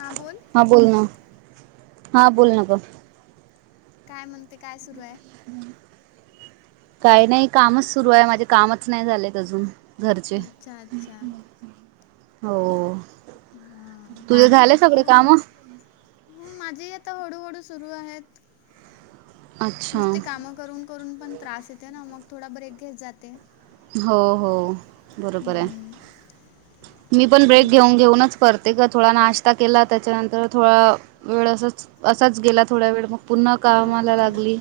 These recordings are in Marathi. हां बोल हा बोल ना, हा बोल ना ग. काय म्हणते, काय सुरू आहे? काही नाही कामच सुरू आहे, माझे कामच नाही झालेत अजून घरचे, अच्छा अच्छा हो हां काय तुझे म्हणते झालंय तू सगडी काम? हो, माझेही आता हडूहडू सुरू आहेत. अच्छा नुसते कामं करून करून पण त्रास येते ना, मग थोडा ब्रेक घेत जाते. हो हो बरोबर आहे, हम्म. मी पण ब्रेक आणखी घेऊन घेऊनच परते का थोडा नाश्ता केला त्याच्यानंतर थोडा, वेळ असच असाच गेला थोडा वेळ मग पुन्हा हां कामाला हां लागली,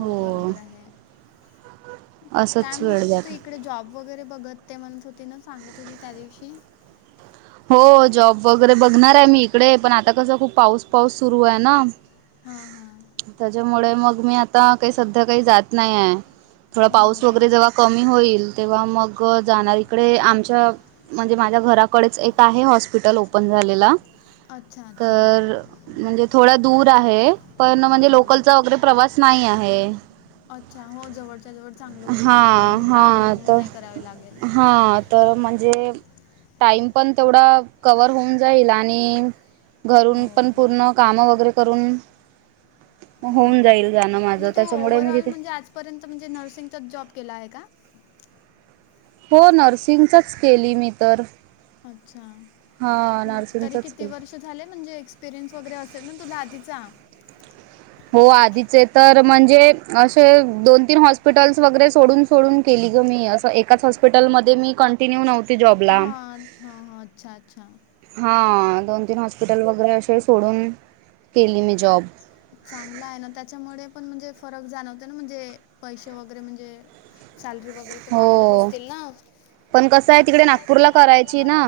हो. बरोबर आहे असत काय म्हणत होती तू इकडे जॉब वगैरे बघत ते, म्हणत होती ना सांगत होती त्या दिवशी हो जॉब वगैरे बघणार आहे मी इकडे पण आता कसं खूप पाऊस पाऊस सुरू आहे ना हा हा त्याच्यामुळे मग मी आता काही सध्या काही जात नाही आहे, थोडा हो पाऊस का वगैरे जेव्हा कमी होईल तेव्हा मग जाणार, इकडे आमच्या म्हणजे माझ्या घराकडेच एक आहे हॉस्पिटल ओपन झालेला, अच्छा अच्छा तर अ म्हणजे थोडा दूर आहे, पण म्हणजे हां लोकलचा वगैरे प्रवास नाही आहे. अच्छा, हो जवडच्या जवड चांगलं होईल हा तुला म्हणजे ट्रॅव्हलिंग नाही करावे लागेल. हां तर म्हणजे टाईम पण तेवढा कवर होऊन जाईल आणि हो घरून पण पूर्ण काम वगैरे करून हो होऊन जाईल झाल माझं त्याच्यामुळे मी तिथे पर्यंत म्हणजे नर्सिंगचाच जॉब केला आहे का? हो ना नर्सिंगचाच केली मी तर अच्छा, हा म्हणजे तरी नर्सिंगचच किती केली. वर्ष? झाले म्हणजे एक्सपिरियन्स वगैरे असेल ना तुला आधीचा हो आधीचे तर म्हणजे असे दोन तीन हॉस्पिटल्स वगैरे सोडून सोडून केली ग मी अस एकाच हॉस्पिटलमध्ये मी कट कंटिन्यू नव्हती जॉब हां हां ह अच्छा अच्छा हा दोन तीन हॉस्पिटल वगैरे असे सोडून केली मी जॉब चांगला आहे ना त्याच्यामुळे पण म्हणजे फरक जाणवते ना म्हणजे पैसे वगैरे म्हणजे सॅलरी वगैरे ते वाढवत हो असतील ना पण कसं आहे तिकडे नागपूरला करायची ना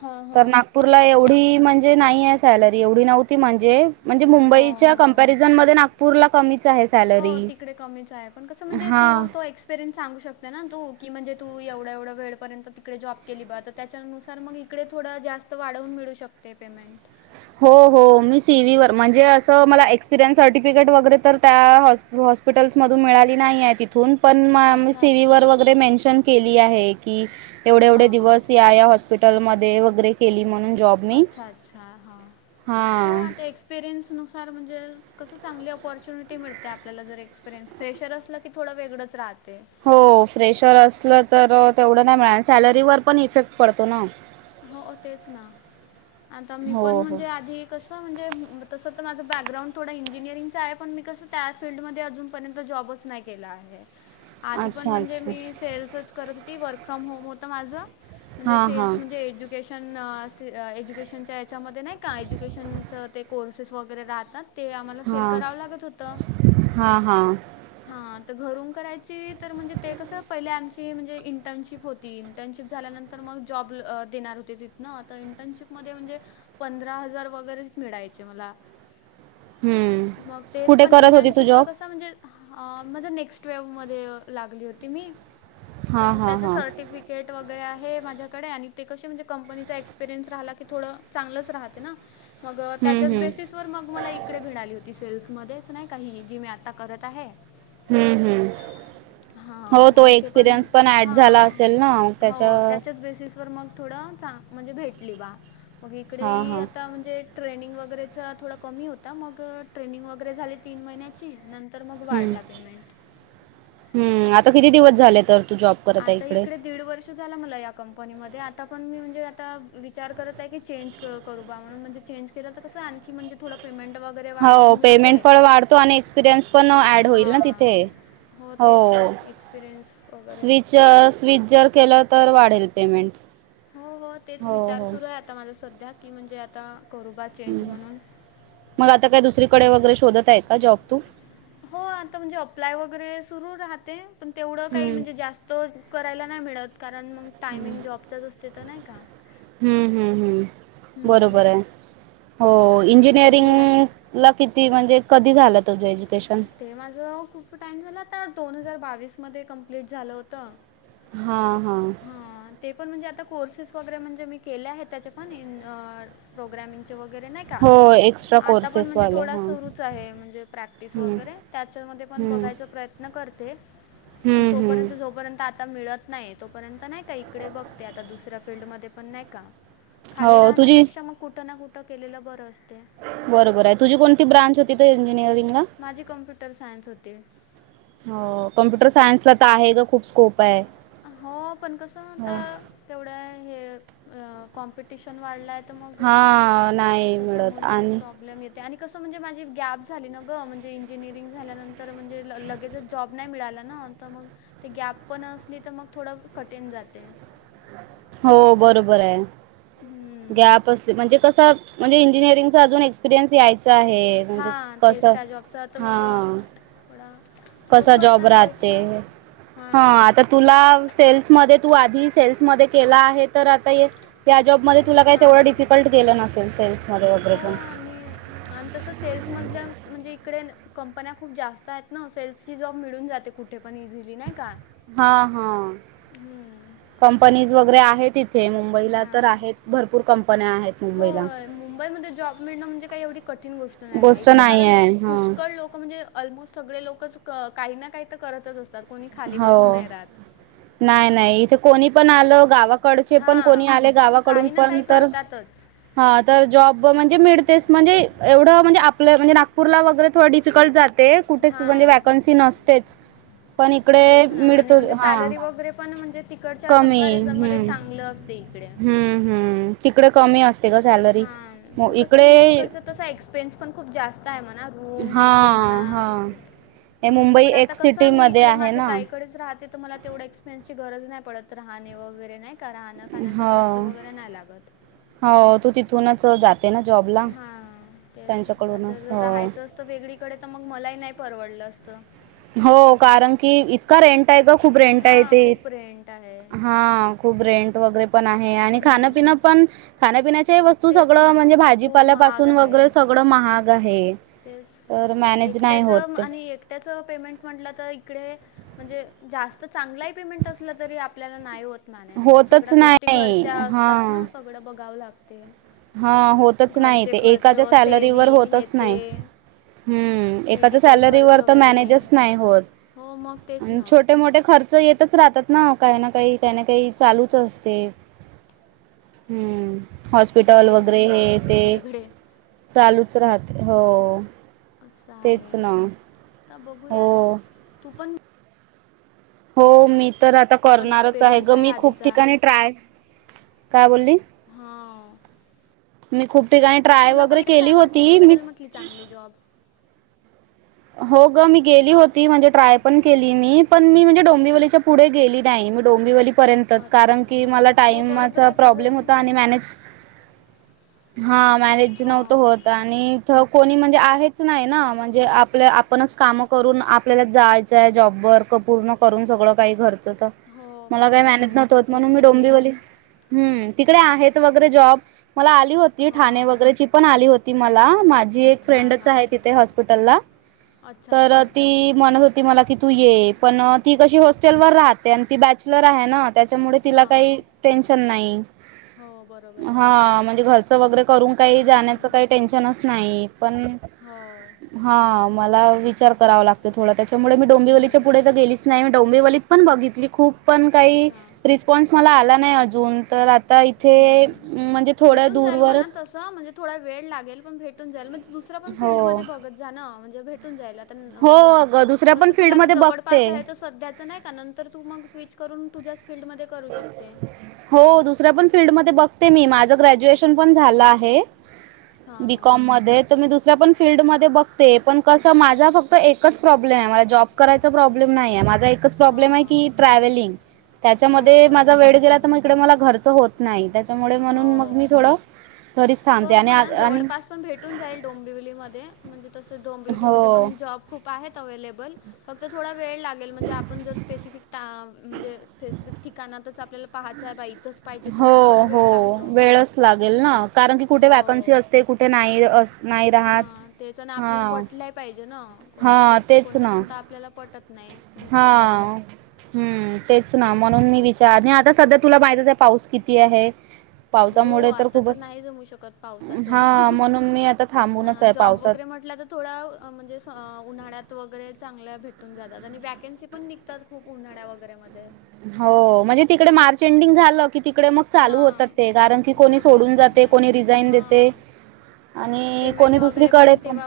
हां तर हां नागपूरला एवढी म्हणजे म्हणजे नाही आहे सॅलरी एवढी नव्हती म्हणजे म्हणजे हो मुंबईच्या हो कंपॅरिझनमध्ये नागपूर ला कमीच आहे सॅलरी हो तिकडे कमीच आहे. कसं म्हणजे तू हा तो पेरंटस सांगू शकते ना तू की म्हणजे तू एवढं एवढ वेळपर्यंत तिकडे जॉब केली बा त्याच्यानुसार मग इकडे थोडं जास्त वाढवून मिळू शकते पेमेंट हो, हो मी सीव्हीवर म्हणजे असं मला एक्सपिरियन्स सर्टिफिकेट वगैरे तर त्या हॉस हॉस्पिटल्स मधून मिळाली नाही आहे तिथ तथून पण अच्छा, सीवीवर अच्छा. वगैरे मेन्शन केली आहे की एवढे एवढे हां, हां. दिवस या या हॉस्पिटलमध्ये वगैरे केली म्हणून जॉब मी. अच्छा अच्छा हा हो हां. आता एक्स एक्सपिरिनस नुसार म्हणजे कस चांगली अप्याचीनिटी मिळते आपल्याला जर एक्परियन्स फेशर असल की थोडं वेगळंच राहते हो फ्रेशर असलं तर तेवढं नाही मिळत सॅलरीवर पण इफेक्ट पडतो ना हो तेच ना आता मी पण हो, हो. म्हणजे आधी कसं म्हणजे तसं तर माझं बॅकग्राउंड थोडा इंजिनिअरिंगचा आहे पण मी कसं त्या फीलडमध्ये अजून पर्यंत जॉबच नाही केला आहे. [unintelligible] आधी पण म्हणजे अच्छा. मी सेल्सच करत होती वर्क फ्रॉम होम होतं माझं म्हणजे हां, सेल्स हां. ते एज्युकेशन से एज्युकेशनच्या याच्यामध्ये नाही का एज्युकेशनचं ते कोर्सेस वगैरे राहतात ते आम्हाला सेल हां. करावं लागत होतं- हां, हां. हा तर घरून करायची तर म्हणजे ते कस पहिले आमची म्हणजे इंटर्नशिप होती. ती इंटर्नशिप झाल्यानंतर मग जॉब देणार होती तिथनं इंटर्नशिपमध्ये म्हणजे पंधरा हजार वगैरेच मिळायचे मला हं. मग तेच कुठे पण करत होती तू इंटर्नशिपच जॉब? कस म्हणजे माझ्या नेक्स्ट वेव मध्ये लागली होती मी तर हां, मग हां, त्याच्या हां. सर्टिफिकेट केट वगैरे आहे माझ्या ते कसं कंपनीचा एक्सपीरियन्स राहिला की थोडं चांगलंच राहते ना मग हं, त्याच्याच हं. बेसिस तर मग, मला इकडे मिळाली होती, सेल्स मध्येच, नाही का, ही जी मी आता, करत आहे. हम्म हम्म. हां हो, मग तो इथे एक्सपिरियन्स पण ऍड झाला असेल ना, त्याच्या तीस वर मंग थोडं, चां म्हणजे भेटली बा, मग इकडे हां ये हां आता, म्हणजे ट्रेनिंग वगैरेचा थोडा कमी होता, मग ट्रेनिंग वगैरे झाली, तीन महिन्याची. नंतर, मग हम्म. वाढला पेमेंट. हम्म, आता किती दिवस झाले, तर तू जॉब करत आहे आता इकडे, दीड वर्ष झाला, मला या कंपनीमध्ये, आता पण मी, म्हणजे आता विचार करत ये की, चेंज क-करू बा, म्हणून म्हणजे चेंज केलंत कसं आणखी, म्हणजे थोडं पेमेंट वग हो पेमेन्ट पण वाढतो, आणि एक्सपिरियन्स पण ऍड होईल ना हां तिथे, हो, तेच एक्सपिरियन्स वगैरे स्विच ज स्वीज जर केलं, तर वाढेल पेमेंट. हो हो तेच विचार सुरू आहे, आता माझा सध्या, की म्हणजे आता करुबा मग आता काय दुसरीकडे वगैरे, शोधत आहे का, जॉब तू? हो, आता म्हणजे अप्लाय वगैरे, सुरू राहते, पण तेवढ काही हम्म म्हणजे, जास् तो करायला नाही मिळत, कारण मंग टायमिंग जॉबचाच, असते तर नाही का? ह्म ह्म ह्म, हम्म. बरोबर ये, हो आता इंजिनिअरिंग बघूयात ला किती, म्हणजे कधी झालं, तुज्या ज्य ते माझं, खूप टाइम झाला आता, दोन हजार बावीस मध्ये, कंप्लीट झालं होतं. हां हां हं. ते पण, म्हणजे आता कोर्सेस वगैरे, म्हणजे मी केले आहेत, त्याचे पण इन प्रोग्रॅमिंग चे वैगेरे नही का, हो एक्स्ट्रा आता पण म्हणजे कोर्सेसवाले थोडा हां सुरूच आहे, म्हणजे [inaudible] [inaudible] हम्म वैगेरे त्याच्यामध्ये पण, हम्म बघायचाय प्रयत्न करते, पण हम्म हम्म तोपर्यंत-जोपर्यंत ता मिळत नही, तोपर्यंत नाही का, इकड बघते आता, दुसऱ्या फील्डमध्ये, पण नाही का खाली हो तुझी राहण्यापेक्षा, मग कुठं ना, कुठं केलेलं, बरं असते. बरोबर य, तुझी कोणती ब्रांच होती, ते इंजिनिअरिंगला? माझी, कम्प्युटर सायन्स होती. हो कम्प्युटर सायन्सला, त आहे गं, खूप स्कोप. आहे हो पण कसं, त हो तेवढ्या हे अ कॉम्पिट ट्यिशन वाढलाय त मग, हां नाही मिळत त्याच्यामुळे आणि प्रॉब्लेम येत ते आणि कसं, म्हणजे माझी गॅप झाली ना गं, म्हणजे इंजिनिअरिंग झाल्यानंतर, म्हणजे ल-लगेच जॉब नही मिळाला ना, त मग, ते गॅप पण असली त मग, थोडं कठीण जाते. हो, बरोबर ये. ह्म. गॅप असते, म्हणजे कस, म्हणजे इंजिनिअरिंगचा, अजून एक्सपिरियन्स याय च आहे, म्हणजे हां कस, तेच त्या जॉबचं आता मग हां. थोडा कसा बघू जॉब आता राहते, तसं हं हां आता तुला सेल्समध्ये, तू आधी सेल्समध्ये केला आहे, तर आता ये, या जॉबमध्ये काय तेवढं हां डिफिकल्ट गेलं नसेल, सेल्समध्ये वगैरे पण. आन तसं सेल्स मधल्या, म्हणजे इकडे कंपन्या खूप जास्त आहेत ना, सेल्सची जॉब मिळून जाते, कु ठे पण ईझिली, नही का? हां हां, हम्म. कंपनीज वैगेरे आहे, तीत हां, आहेत हो मुंबईला मुंबईमध्ये जॉब मिळणं, म्हणजे काही एवढी कठीण गोष् नाय, गोष्ट इकडे नाही कारण, आहे पुष्कळ लोक लोक म्हणजे ऑलमोस्ट सगळे लोक च काइ ना काइ त करतच असतात कोणी खाली बसून नाई रातं. नाय नाय इत कोणी पण आलं गावात कडचे पण हां कोणी आले गावाकडून काही ना पण काही तर करतातच हा तर जॉब म्हणजे मिडतेस म्हणजे एवढं म्हणजे आपलं म्हणजे नागपूरला वगैरे थोड डी डिफिकल्ट जाते कुठेच म्हणजे हां वॅकन्सी नसतेच पण इकडे तेच ना आणि मिळतो म्हणजे हा सॅलरी वगैरे पण म्हणजे तिकडच्या कंम्पॅरिझन मध्ये चांगलं असते. इकडे हंम हंम तिकड कमी असतं. हा पण कसं म्हणजे इकडचा तसं एक्सपेन्स पण खूप जास्ताय म्हणा रुम हा हे ते म्हणा हा हे हं मुंबई पण आता एक कस मी सिटीमध्ये इकडे आहे माझ्या ना ताईकडेच राहते. मला तेवढं एक्स्पिन्स गरज नाय पडत राहणे वगैरे नाइ का राहणं खाण्याचा खर्च हो वगैरे नाय लागत. हो तू तिथूनच जाते. तेना जॉबला हा तेच आता त्यांच्याकडूनच जर हो राहायचं असतं. वेगळीकडे तर मग मलाई नाई परवडलं असतं. हो कारण की इतका रेंटाय ग खूप रेंटाय हां, इथे खूप रेंट आहे. हा खूप रेंट वगैरे पण आहे आणि हं, खाणंपिणं पण खाण्यापिण्याच्या वस्तू तेच सगळं ना, म्हणजे खूप महाग भाजीपाल्यापासून वगैरे आहे. सगळं महाग आहे. तर तेच मॅनेज नाही होत एकट्याचं म ते आणि एकट्याचं पेमेंट म्हटलं तर इकडे म्हणजे जास्त चांगलाही पेमेंट असलं तरी आपल्याला नाई होत. [inaudible] होतच सगळ्या गोष्टी नाही घरच्या हा असतात. सगळं बघावं लागते हा होतच नाही घरचे ते खर्च एकाच्या सॅलरीवर सेव्हिंग हे होतच ते नाही हम्म एकाच्या मेडिकल खर्च सॅलरीवर तर वेगळे मॅनेज नाय होत हो मग तेच ना छोटे मोठे खर्च येतच राहतात ना काइ ना काइ काइ ना काइ चालूच असतेय हम्म खर्च हॉस्पिटल येतच वगैरे हे राहतात ते वेगवेगळे चालूच राहते हो असं आहे तेच ना तर हो बगुयात तू पण हो मी तर आता पण करणारच आहे एक्सपिरियन्स ग मी खूप आधीचा ठिकाणी ट्राय काय बोलली हा मी खूप ठिकाणी ट्राय वगैरे केली होती मी ली चांगली जॉब हो ग मी गेली होती म्हणजे ट्राय पण केली मी पण मी म्हणजे डोंबिवलीच्या पुढे गेली नाय म डोंबिवली र्यतच अच्छा, कारण की मला हां. हो, टाइमा बरोबर चा आहे तुझे प्रॉब्लेम होता म्हणजे आणि मॅनेज हा मॅनेज नावत हां. होत आणि इथ कोणी म्हणजे आहेच नाइ ना म्हणजे आपल्या आपणच कामं करून आपल्याला जायचाय जॉब वर्क पूर्ण करून सगळं काई घरचं तर हो, मला काय बरोबर मॅनेज आहे. नवत होत टिफिन म्हणून मी हे ते. डोंबीवली हम्म तिकडे आहेत वगैरे जॉब मला आली होती ठाणे हां. वगैरेची पण आली होती मला माझी एक अच्छा, फ्रेंडच आहे हां. तिथे हॉस्पिटलला अच्छा, तर अच्छा. ती म्हणत होती मला की तू ये पण ती कशी हॉस्टेल वर राहते आणि ती बॅच चलर आहेना त्यामुळे तिला हां, काई हां. टेन्शन नाइ हो, बरोबर आहे. हा म्हणज घ च वगैरे करून काइ हं, जाण्याच हं. काय टेन्शनच नाइ पण हो हा मला विचार करावा लागत थोडा तेच्यामुळे मी हं, डोंबिवलीच्या पुडे हं. तर गेली नाइ मी डोंबीवलीत पण बघितली खूप पण काही अच्छा. रिस्पॉन्स मला आला नाय अजून तर आता इथे हं, हं. म्हणजे थोड्या भेटून जाईल म्हणा दूरवरच म्हणजे थोडा वेळ लागेल पण भेटून जाईल म्हणजे दुसरा पण हो फीलडमध्ये बघत जाण म्हणजे भेटून जायला. हो म्हणजे अगं दुसऱ्या कस पण तुला आ फील्डमध्ये जवळपास बघते आहेच सध्याच नाही का नंतर तर तू मग स्विच करून तुझ्याच फीलल्डमध्ये हो दुसऱ्या पण फीलड म बघते मी माझ ग्रॅज्युएशन पण झालं आहे. हां हां बिकॉममध्ये. तर मी दुसऱ्या पण फीलल्डमध्ये बघते,. पण कसं माझा फक्त एकच प्रॉब्लेम आहे मला जॉब. करायचा प्रॉब्लेम नाहीे माझा एकच प्रॉब्लेम आहे हां की ट्रॅव्हलिंग. हो त्याच्यामध्ये माझा बरोबर वेळ गेला आहे. तर मग इकडे मला घरचं होत नाही त्याच्यामुळे म्हणून मग मी थोडं. घरीच थांबते बग आणि आ बना आणि जवळपास. पण भेटून जाईल डोंबिवलीमध्येध्ये म्हणजे तसं हो डोंबिवलीमध्येध्ये पण जॉब खूप आहेत अव्हेलेबल. फक्त थोडा वेळ लागेल म्हणजे आपण जर स्पेसिफिक म्हणजे पेसिफिक ठिकाणातच आपल्याला पाहायचं आहे बा इथच. हो हो वेळच लागेल ना कारण की कुठे वॅकन्सी असते कुठे नाही अस. नाही हा राहत ते च ना आपल्याला हां पटलंय पाहिजे ना कसं को हां तेच कोणत ना कोणताआपल्याला पटत. नाही भेटलं तरी. हा.... हम्म तेच ना म्हणून मी विचार आणि आता सध्या तुला माहितीच आहे पाऊस किती आहे. हो पावसामुळे आता तर खूपच नाही जमू शकत पावसाच, हा म्हणून मी आता थांबूनच ह आहे जॉब पावसात वगैरे म्हटलं तर. थोडा म्हणजे स उन्हाळ्यात वगैरे चांगल्या भेटून जातात आणि वॅकेन्सी पण निघतात. खूप उन्हाळ्या वगैरे मध्ये. हो, म्हणजे तिकडे मार्च एंडिंग झालं. की तिकडे मग चालू होतात हां. ते कारण की हो, कोणी तेच सोडून जाते कोणी कंपन्यांमध्ये. रडिझाईन देते. हां. आणि कोणी दुसरीकडे पण.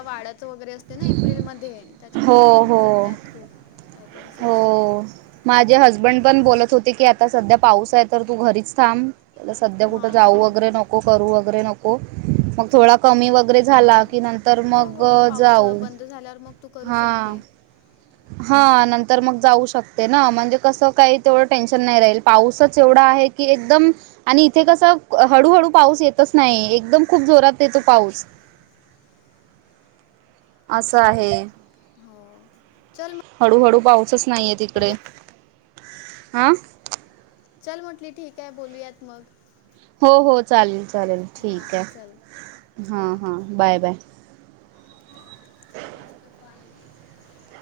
ते ना एप्रिलमध्ये त्याच्यामुंळ हो मग हो भेटतात खूप वॅकन्सीज. हो... माझे हसबंड पण बोलत होते की आता सध्या पाऊस आहे तर तू घरीच थांब. आता सध्या कुठं हां, जाऊ हां, हां. वगैरे नको करू वगैरे नको. मग हां, थोडा कमी वगैरे झाला हां. की नंतर हो, मग हो. पाऊस अ, जाऊ. बंद झाल्यावर मग. तू करू हा शकते. हा नंतर मग जाऊ शकते ना म्हणजे कसं काही तेवढं टेन्शन नाही राहील पाऊसच एवढा आहे. कि एकदम आणि इथे कसं हळूहळू पाऊस येतच नाही एकदम खूप जोरात येतो पाऊस. असं अच्छा. आहे हो. चल मग हळूहळू पाऊसच. नाही येत इकडे बोलूया. हा. चल म्हटली ठीक आहे बोलूयात मग. हो हो चालेल चालेल ठीक हां चल हां बाय हां बाय. काप्य प्रणजी [inaudible]